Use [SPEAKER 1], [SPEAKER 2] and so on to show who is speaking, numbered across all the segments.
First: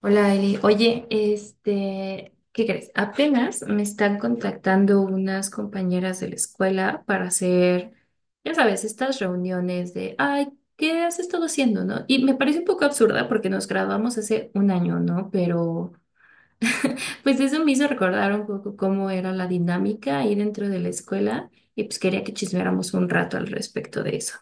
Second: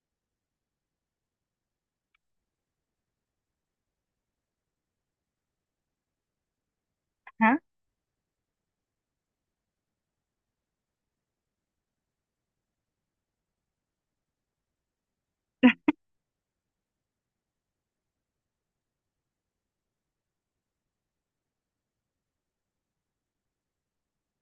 [SPEAKER 1] Hola, Eli. Oye, este, ¿qué crees? Apenas me están contactando unas compañeras de la escuela para
[SPEAKER 2] Ajá.
[SPEAKER 1] hacer, ya sabes, estas reuniones de, ay, ¿qué has estado haciendo, no? Y me parece un poco absurda porque nos graduamos hace un año, ¿no? Pero, pues eso me hizo recordar un poco cómo era la dinámica ahí dentro de la escuela y pues quería que chismeáramos un rato al respecto de eso.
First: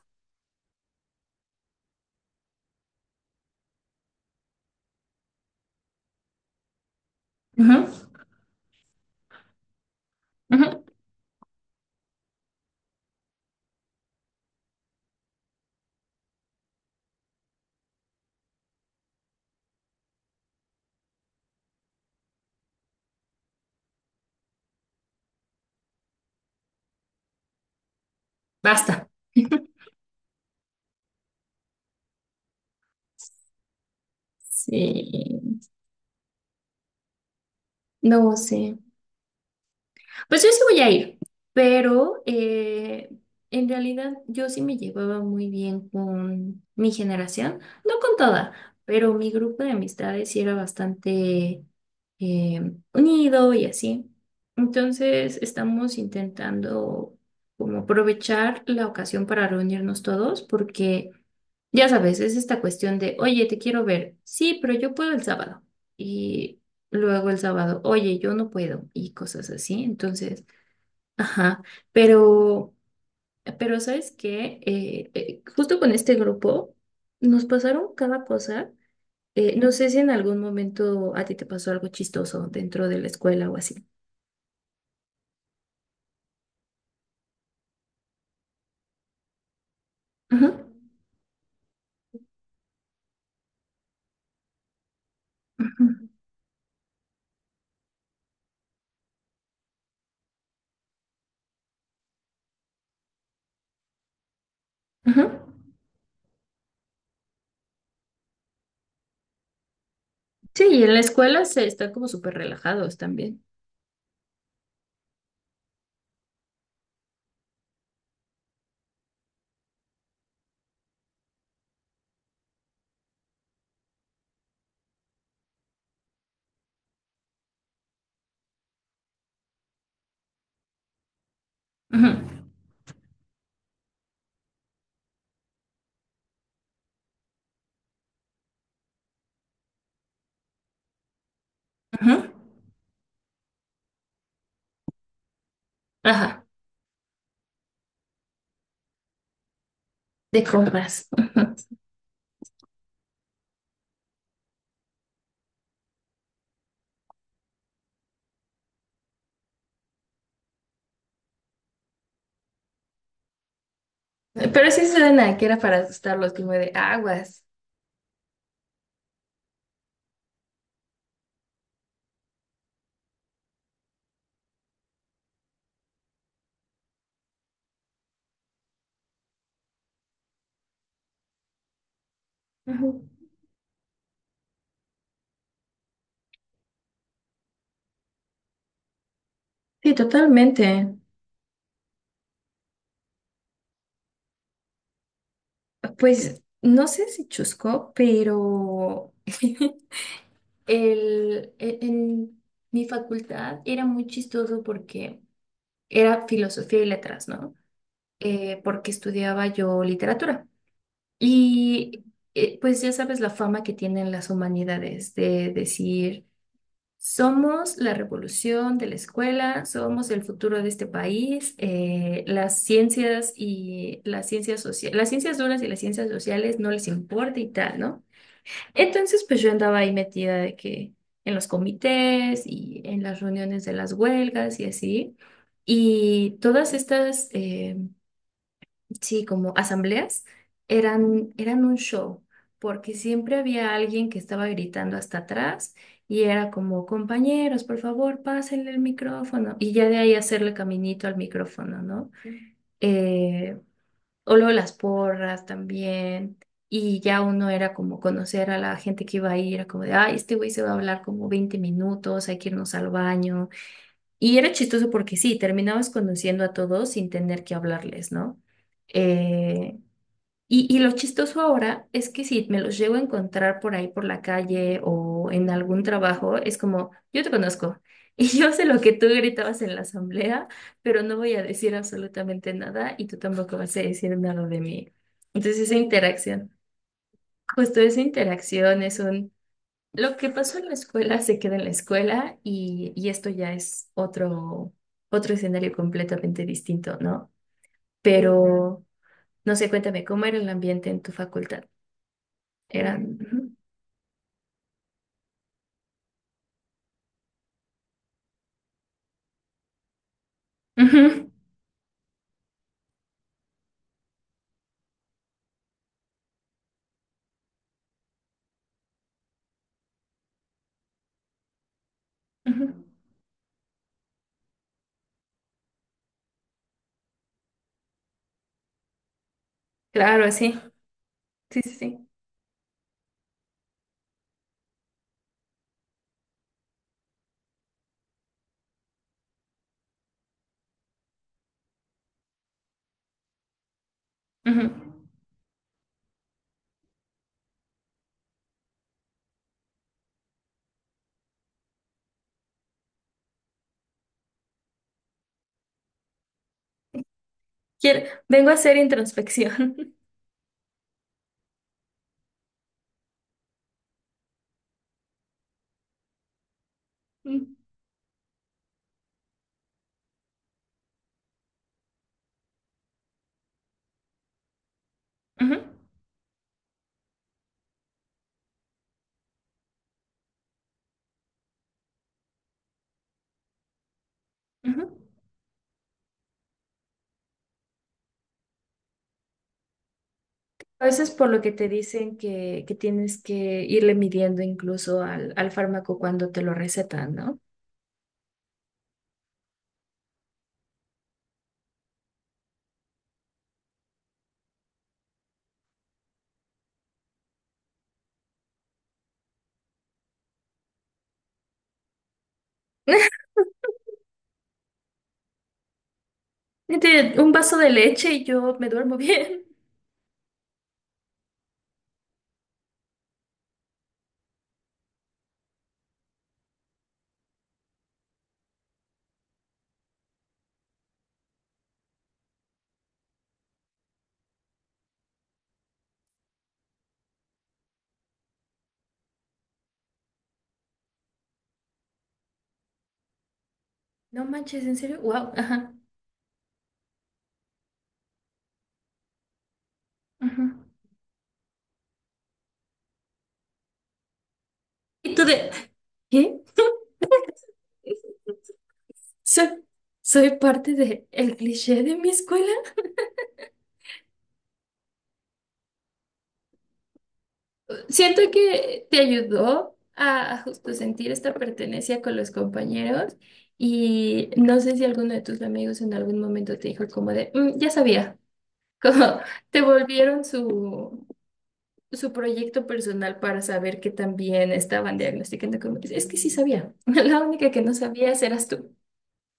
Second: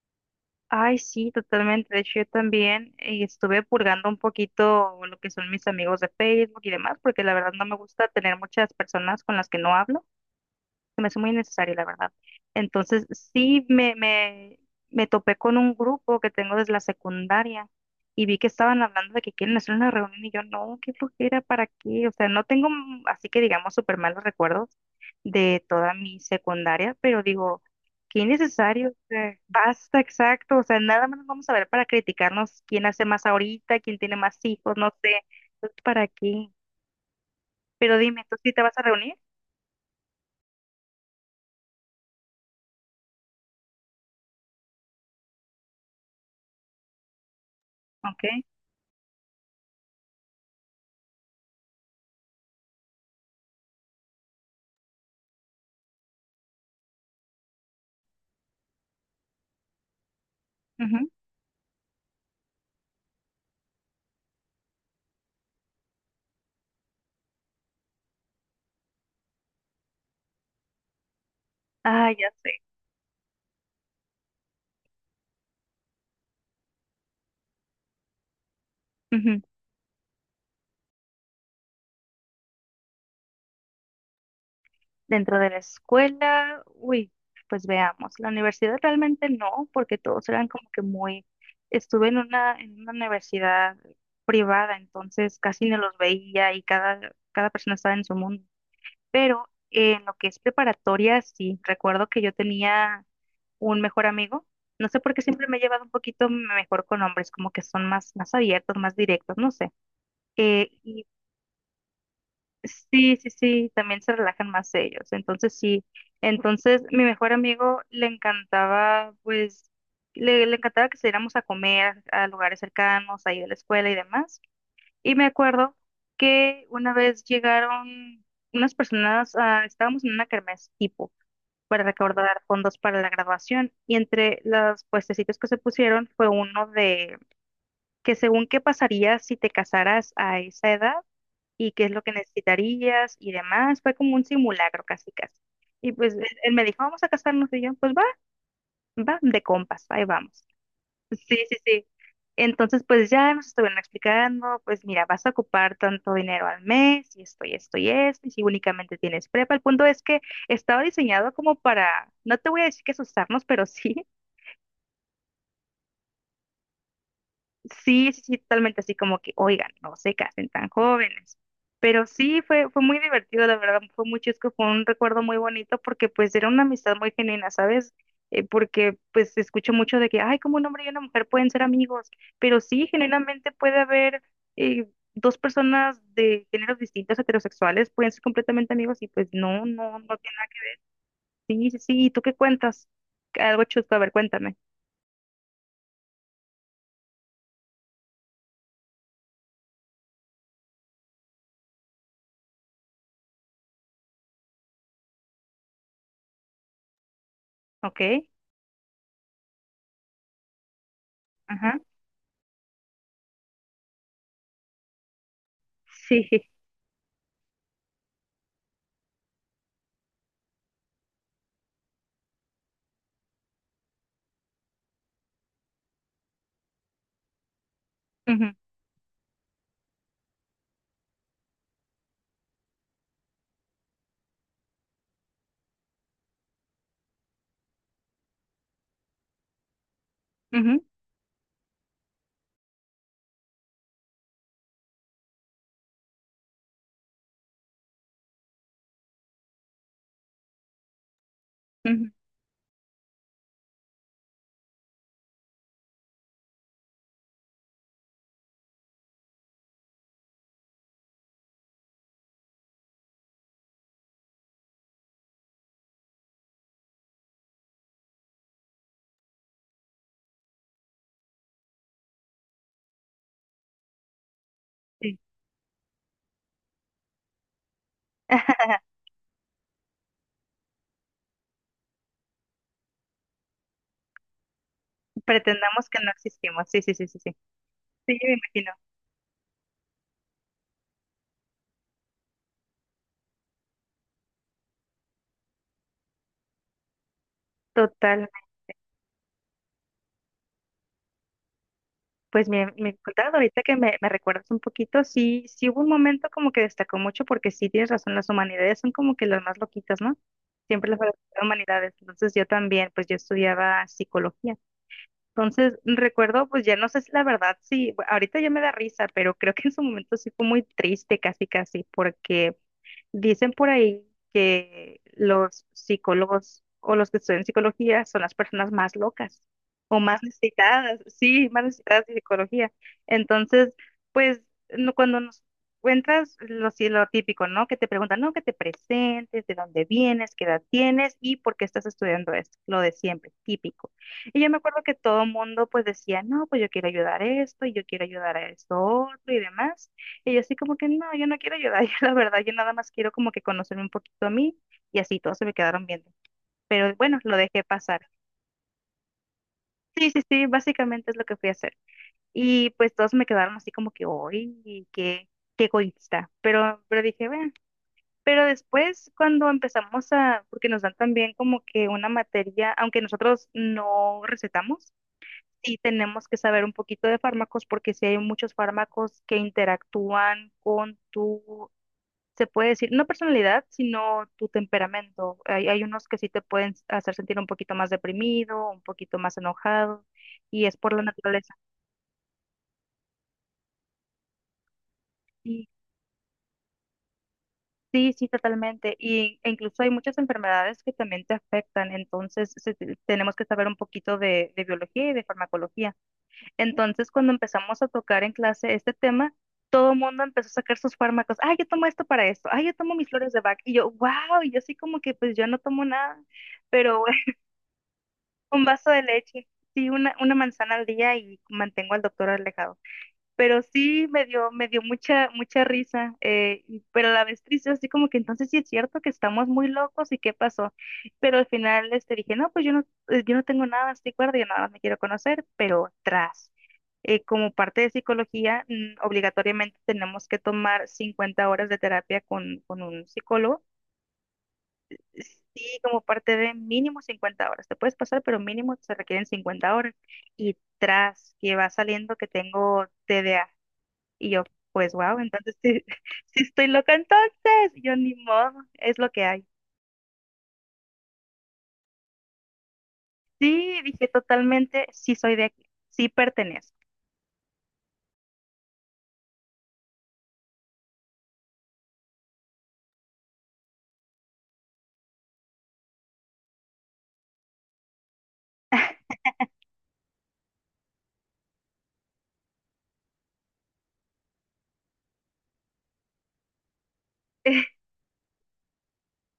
[SPEAKER 2] Ay, sí, totalmente. De hecho, yo también estuve purgando un poquito lo que son mis amigos de Facebook y demás, porque la verdad no me
[SPEAKER 1] Ujú,
[SPEAKER 2] gusta tener muchas personas con las que no hablo.
[SPEAKER 1] ujú.
[SPEAKER 2] Se me hace muy innecesario, la verdad. Entonces, sí me topé con un grupo que tengo desde la secundaria y vi que estaban hablando de que quieren hacer una reunión y yo, no, qué flojera, ¿para qué? O sea, no tengo, así que digamos, súper malos recuerdos de toda mi secundaria, pero digo, qué innecesario, o
[SPEAKER 1] Basta.
[SPEAKER 2] sea, basta, exacto, o sea, nada más nos vamos a ver para criticarnos quién hace más ahorita, quién tiene más hijos, no sé,
[SPEAKER 1] Sí,
[SPEAKER 2] entonces, ¿para qué? Pero dime, ¿tú
[SPEAKER 1] no
[SPEAKER 2] sí te vas
[SPEAKER 1] sé.
[SPEAKER 2] a reunir?
[SPEAKER 1] Pues yo sí voy a ir, pero en realidad yo sí me llevaba muy bien con mi generación, no con
[SPEAKER 2] Ok.
[SPEAKER 1] toda, pero mi grupo de amistades sí era bastante unido y así. Entonces estamos intentando como aprovechar la ocasión para reunirnos todos
[SPEAKER 2] Ujú.
[SPEAKER 1] porque... Ya sabes, es esta cuestión de, oye, te quiero ver. Sí, pero yo puedo el sábado. Y luego el sábado, oye, yo no puedo y cosas así. Entonces, ajá,
[SPEAKER 2] Ah, ya sé.
[SPEAKER 1] pero, pero ¿sabes qué? Justo con este grupo nos pasaron cada cosa. No sé si en algún momento a ti te pasó algo chistoso dentro de la escuela o así.
[SPEAKER 2] Dentro de la escuela, uy, pues veamos. La universidad realmente no, porque todos eran
[SPEAKER 1] Ajá,
[SPEAKER 2] como que muy. Estuve en una universidad privada, entonces casi no los
[SPEAKER 1] ajá,
[SPEAKER 2] veía y cada persona estaba en su mundo. Pero en lo que es preparatoria, sí, recuerdo que yo tenía un mejor amigo. No sé por qué
[SPEAKER 1] ajá.
[SPEAKER 2] siempre me he llevado un poquito mejor con hombres, como que son más, más abiertos, más directos, no sé.
[SPEAKER 1] Sí,
[SPEAKER 2] Eh,
[SPEAKER 1] y en la
[SPEAKER 2] y
[SPEAKER 1] escuela se están como súper relajados
[SPEAKER 2] Sí, sí,
[SPEAKER 1] también.
[SPEAKER 2] sí, también se relajan más ellos. Entonces, sí. Entonces, mi mejor amigo le encantaba, pues, le encantaba que saliéramos a comer a lugares cercanos, ahí de la escuela y demás. Y me acuerdo que una vez llegaron unas personas, ah, estábamos en una kermés tipo para
[SPEAKER 1] Ajá,
[SPEAKER 2] recaudar fondos para la graduación. Y entre los puestecitos que se pusieron fue uno de que según qué pasaría si te casaras a esa edad y qué es lo que
[SPEAKER 1] ajá,
[SPEAKER 2] necesitarías y demás. Fue como un simulacro casi casi. Y pues él,
[SPEAKER 1] ajá,
[SPEAKER 2] él me dijo, vamos a casarnos y yo, pues va, va, de compas, ahí
[SPEAKER 1] de
[SPEAKER 2] vamos.
[SPEAKER 1] compras.
[SPEAKER 2] Sí,
[SPEAKER 1] Ajá.
[SPEAKER 2] sí, sí. Entonces, pues ya nos estuvieron explicando, pues mira, vas a ocupar tanto dinero al mes y esto y esto y esto, y si únicamente tienes prepa. El punto es que estaba diseñado como para, no te voy a decir que asustarnos, pero sí,
[SPEAKER 1] Pero sí suena que era para asustarlos, como de aguas.
[SPEAKER 2] sí, sí, sí, totalmente así como que, oigan, no se casen tan jóvenes. Pero sí, fue muy divertido, la verdad, fue muy chusco, fue un recuerdo muy bonito porque pues era una amistad muy genuina, ¿sabes? Porque pues escucho mucho de que, ay, como un hombre y una mujer pueden ser amigos, pero sí,
[SPEAKER 1] Ajá.
[SPEAKER 2] generalmente puede haber eh, dos personas de géneros distintos, heterosexuales, pueden ser completamente amigos y pues no,
[SPEAKER 1] Sí,
[SPEAKER 2] no, no tiene.
[SPEAKER 1] totalmente.
[SPEAKER 2] Sí, sí, sí, ¿y tú qué cuentas? Algo chusco, a ver, cuéntame,
[SPEAKER 1] Pues no sé si chusco, pero en mi facultad era muy chistoso porque era filosofía y letras, ¿no?
[SPEAKER 2] ¿ok?
[SPEAKER 1] Porque estudiaba yo literatura.
[SPEAKER 2] Ajá,
[SPEAKER 1] Y pues ya sabes la fama que tienen las humanidades de decir...
[SPEAKER 2] sí,
[SPEAKER 1] Somos la revolución de la escuela, somos el futuro de este país. Eh, las ciencias y las ciencias sociales, las ciencias duras y las ciencias sociales no les importa y tal, ¿no?
[SPEAKER 2] ujú,
[SPEAKER 1] Entonces, pues yo andaba ahí metida de que en los comités y en las reuniones de las huelgas y así. Y todas estas sí, como asambleas,
[SPEAKER 2] ujú,
[SPEAKER 1] eran un show, porque siempre había alguien que estaba gritando hasta atrás y era como, compañeros, por favor, pásenle el micrófono. Y ya de ahí hacerle caminito al micrófono,
[SPEAKER 2] ujú,
[SPEAKER 1] ¿no? Eh, o luego las porras también. Y ya uno era como conocer a la gente que iba a ir, era como de, ay, este güey se va a hablar como 20 minutos, hay que irnos al baño. Y era chistoso porque sí, terminabas conociendo a todos sin tener que hablarles, ¿no? Eh, y lo chistoso ahora es que si me los llego a encontrar por ahí por la calle
[SPEAKER 2] sí.
[SPEAKER 1] o en algún trabajo, es como, yo te conozco y yo sé lo que tú gritabas en la asamblea, pero no voy a decir absolutamente nada y tú tampoco vas a decir nada de mí. Entonces esa
[SPEAKER 2] Pretendamos que no
[SPEAKER 1] interacción,
[SPEAKER 2] existimos. Sí, sí, sí, sí, sí.
[SPEAKER 1] justo esa
[SPEAKER 2] Sí, me imagino.
[SPEAKER 1] interacción lo que pasó en la escuela se queda en la escuela y esto ya es otro escenario completamente distinto, ¿no?
[SPEAKER 2] Total.
[SPEAKER 1] Pero, no sé, cuéntame, ¿cómo era el ambiente en tu facultad?
[SPEAKER 2] Pues me
[SPEAKER 1] Eran.
[SPEAKER 2] contabas
[SPEAKER 1] Ujú,
[SPEAKER 2] ahorita que me recuerdas un poquito, sí, sí hubo un momento como que destacó mucho porque sí tienes razón, las humanidades son como que las más loquitas, ¿no? Siempre las
[SPEAKER 1] ujú,
[SPEAKER 2] humanidades. Entonces yo también, pues yo estudiaba psicología. Entonces recuerdo, pues ya no sé si la verdad, sí, ahorita ya me da risa, pero creo que en su momento sí fue muy triste, casi, casi, porque
[SPEAKER 1] ujú.
[SPEAKER 2] dicen por ahí que los psicólogos o los que estudian psicología son las personas más locas o más
[SPEAKER 1] Claro, sí.
[SPEAKER 2] necesitadas, sí,
[SPEAKER 1] Sí,
[SPEAKER 2] más
[SPEAKER 1] sí,
[SPEAKER 2] necesitadas
[SPEAKER 1] sí.
[SPEAKER 2] de psicología. Entonces, pues cuando nos encuentras lo, sí, lo típico, ¿no? Que te preguntan, no, que te presentes, de dónde vienes, qué edad tienes y por qué estás estudiando esto, lo de siempre, típico. Y yo me
[SPEAKER 1] Ujú.
[SPEAKER 2] acuerdo que todo el mundo pues decía, no, pues yo quiero ayudar a esto y yo quiero ayudar a esto otro y demás. Y yo así como que no, yo no quiero ayudar, yo la verdad, yo nada más quiero como que conocerme un poquito a mí y así todos se me quedaron viendo. Pero bueno, lo dejé pasar.
[SPEAKER 1] Quiero- vengo a hacer introspección.
[SPEAKER 2] Sí, sí, sí, básicamente es lo que fui a hacer. Y pues todos me quedaron así como que, uy, qué egoísta. Pero dije, bueno,
[SPEAKER 1] Mm,
[SPEAKER 2] pero después cuando porque nos dan también como que una materia, aunque nosotros no recetamos,
[SPEAKER 1] ujú,
[SPEAKER 2] sí tenemos que saber un poquito de fármacos porque sí hay muchos fármacos que interactúan con tu se puede decir, no personalidad, sino tu
[SPEAKER 1] ujú.
[SPEAKER 2] temperamento. Hay unos que sí te pueden hacer sentir un poquito más deprimido, un poquito más enojado, y es
[SPEAKER 1] A
[SPEAKER 2] por la
[SPEAKER 1] veces por lo que
[SPEAKER 2] naturaleza.
[SPEAKER 1] te dicen que, tienes que irle midiendo incluso al
[SPEAKER 2] Sí,
[SPEAKER 1] fármaco cuando te lo recetan, ¿no?
[SPEAKER 2] sí, sí, totalmente. Y, e incluso hay muchas enfermedades que también te afectan, entonces tenemos que saber un poquito de, biología y de farmacología. Entonces, cuando empezamos a tocar en clase este tema, todo el mundo empezó a sacar sus fármacos. Ah, yo tomo esto para esto. Ah, yo tomo mis flores de Bach. Y yo, wow, y yo así como que pues yo no tomo nada. Pero
[SPEAKER 1] Gente, un vaso de leche y yo
[SPEAKER 2] un
[SPEAKER 1] me
[SPEAKER 2] vaso
[SPEAKER 1] duermo
[SPEAKER 2] de
[SPEAKER 1] bien.
[SPEAKER 2] leche, sí, una manzana al día y mantengo al doctor alejado. Pero sí me dio mucha, mucha risa, pero a la vez triste, así como que entonces sí es cierto que estamos muy locos y qué pasó. Pero al final este, dije, no, pues yo no tengo nada, estoy cuerda, yo nada más me quiero conocer, pero tras. Como parte de psicología, obligatoriamente tenemos que tomar 50 horas de terapia con, un psicólogo.
[SPEAKER 1] No manches, ¿en serio? Wow, ajá.
[SPEAKER 2] Sí, como parte de mínimo 50 horas. Te puedes pasar, pero mínimo se requieren 50 horas.
[SPEAKER 1] Ujú.
[SPEAKER 2] Y tras que va saliendo que tengo TDA. Y yo, pues
[SPEAKER 1] Y
[SPEAKER 2] wow,
[SPEAKER 1] tú de,
[SPEAKER 2] entonces sí,
[SPEAKER 1] ¿qué?
[SPEAKER 2] sí estoy loca entonces. Y yo ni modo, es lo que hay.
[SPEAKER 1] Soy, soy parte de el cliché de mi escuela.
[SPEAKER 2] Sí, dije totalmente, sí soy de aquí, sí pertenezco.
[SPEAKER 1] Siento que te ayudó a justo sentir esta pertenencia con los compañeros y no sé si alguno de tus amigos en algún momento te dijo como de, "Mm, ya sabía", como te volvieron su proyecto personal para saber que también estaban diagnosticando como, es que sí sabía, la única que no sabías eras tú.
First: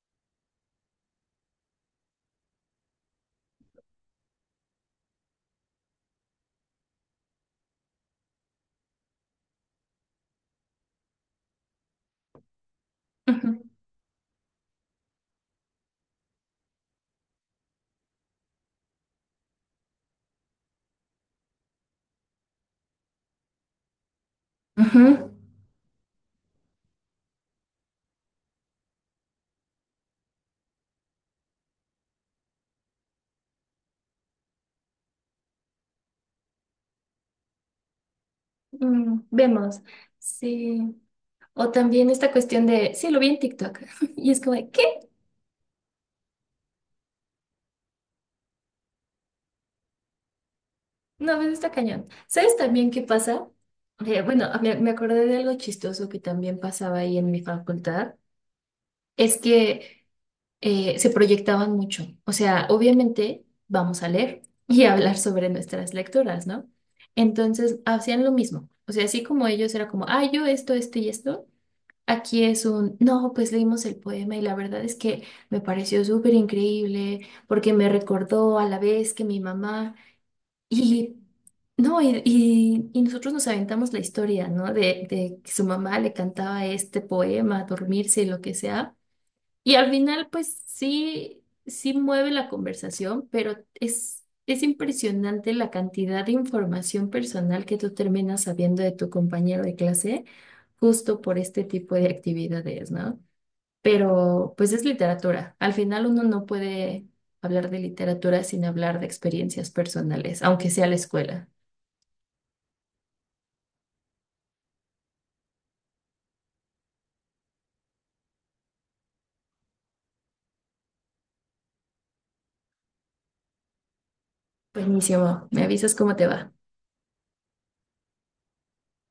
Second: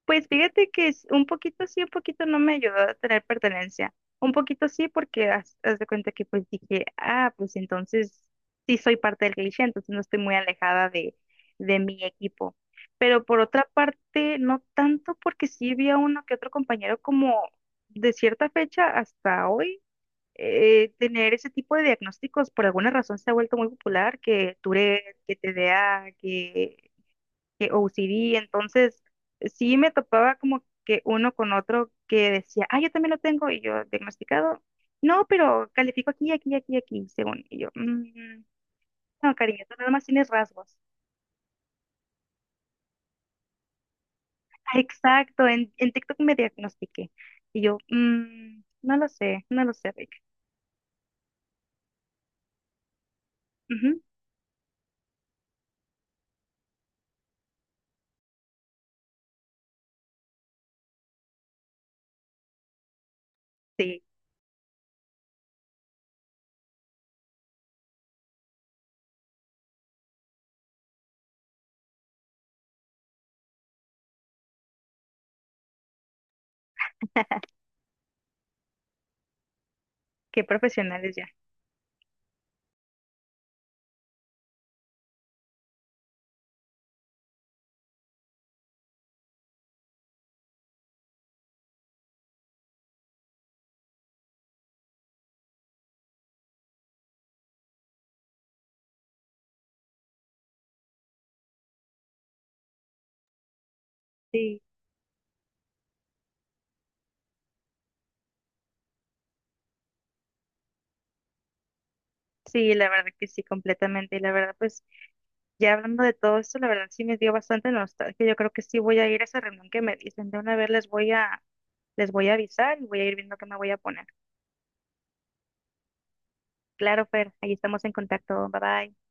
[SPEAKER 2] Pues fíjate que es un poquito sí, un poquito no me ayudó a tener pertenencia. Un poquito sí, porque haz de cuenta que pues dije, ah, pues entonces sí soy parte del cliché, entonces no estoy muy alejada de mi equipo. Pero por
[SPEAKER 1] Ujú.
[SPEAKER 2] otra parte, no tanto porque sí había uno que otro compañero como de cierta fecha hasta hoy, tener ese tipo de diagnósticos por alguna razón se ha vuelto muy popular, que Tourette, que
[SPEAKER 1] Ujú.
[SPEAKER 2] TDA, que OCD, entonces sí me topaba como que uno con otro que decía, ah, yo también lo tengo, y yo, diagnosticado, no, pero califico aquí, aquí, aquí, aquí, según, y yo, "Mm,
[SPEAKER 1] Mm,
[SPEAKER 2] no, cariño, tú
[SPEAKER 1] vemos,
[SPEAKER 2] nada más tienes rasgos.
[SPEAKER 1] sí. O también esta cuestión de, sí, lo vi en TikTok. Y es como, de,
[SPEAKER 2] Ah,
[SPEAKER 1] ¿qué?
[SPEAKER 2] exacto, en TikTok me diagnostiqué, y yo, "Mm, no lo sé, no lo sé, Rick.
[SPEAKER 1] No, pues está cañón. ¿Sabes también qué pasa?
[SPEAKER 2] Ujú,
[SPEAKER 1] Bueno, me acordé de algo chistoso que también pasaba ahí en mi facultad. Es que se proyectaban mucho. O sea, obviamente
[SPEAKER 2] sí,
[SPEAKER 1] vamos a leer y a hablar sobre nuestras lecturas, ¿no? Entonces hacían lo mismo. O sea, así como ellos era como, ah, yo esto, esto y esto. Aquí es un, no, pues leímos el poema y la verdad es que me pareció súper increíble porque me recordó a la vez que mi mamá.
[SPEAKER 2] qué profesionales
[SPEAKER 1] Y
[SPEAKER 2] ya.
[SPEAKER 1] no, y nosotros nos aventamos la historia, ¿no? De que su mamá le cantaba este poema, dormirse y lo que sea. Y al final, pues sí, sí mueve la conversación, pero es impresionante la cantidad de información personal que tú terminas sabiendo de tu compañero de clase justo por este tipo de actividades, ¿no? Pero
[SPEAKER 2] Sí,
[SPEAKER 1] pues es literatura. Al final uno no puede hablar de literatura sin hablar de experiencias personales, aunque sea la escuela.
[SPEAKER 2] sí, la verdad que sí, completamente, y la verdad, pues, ya hablando de todo esto, la verdad sí me dio bastante nostalgia. Yo creo que sí voy a ir a esa reunión que me dicen. De una vez les voy a, Les voy a avisar y voy a ir viendo qué me voy a poner.
[SPEAKER 1] Buenísimo, me avisas cómo te va.
[SPEAKER 2] Claro, Fer, ahí estamos en contacto. Bye bye.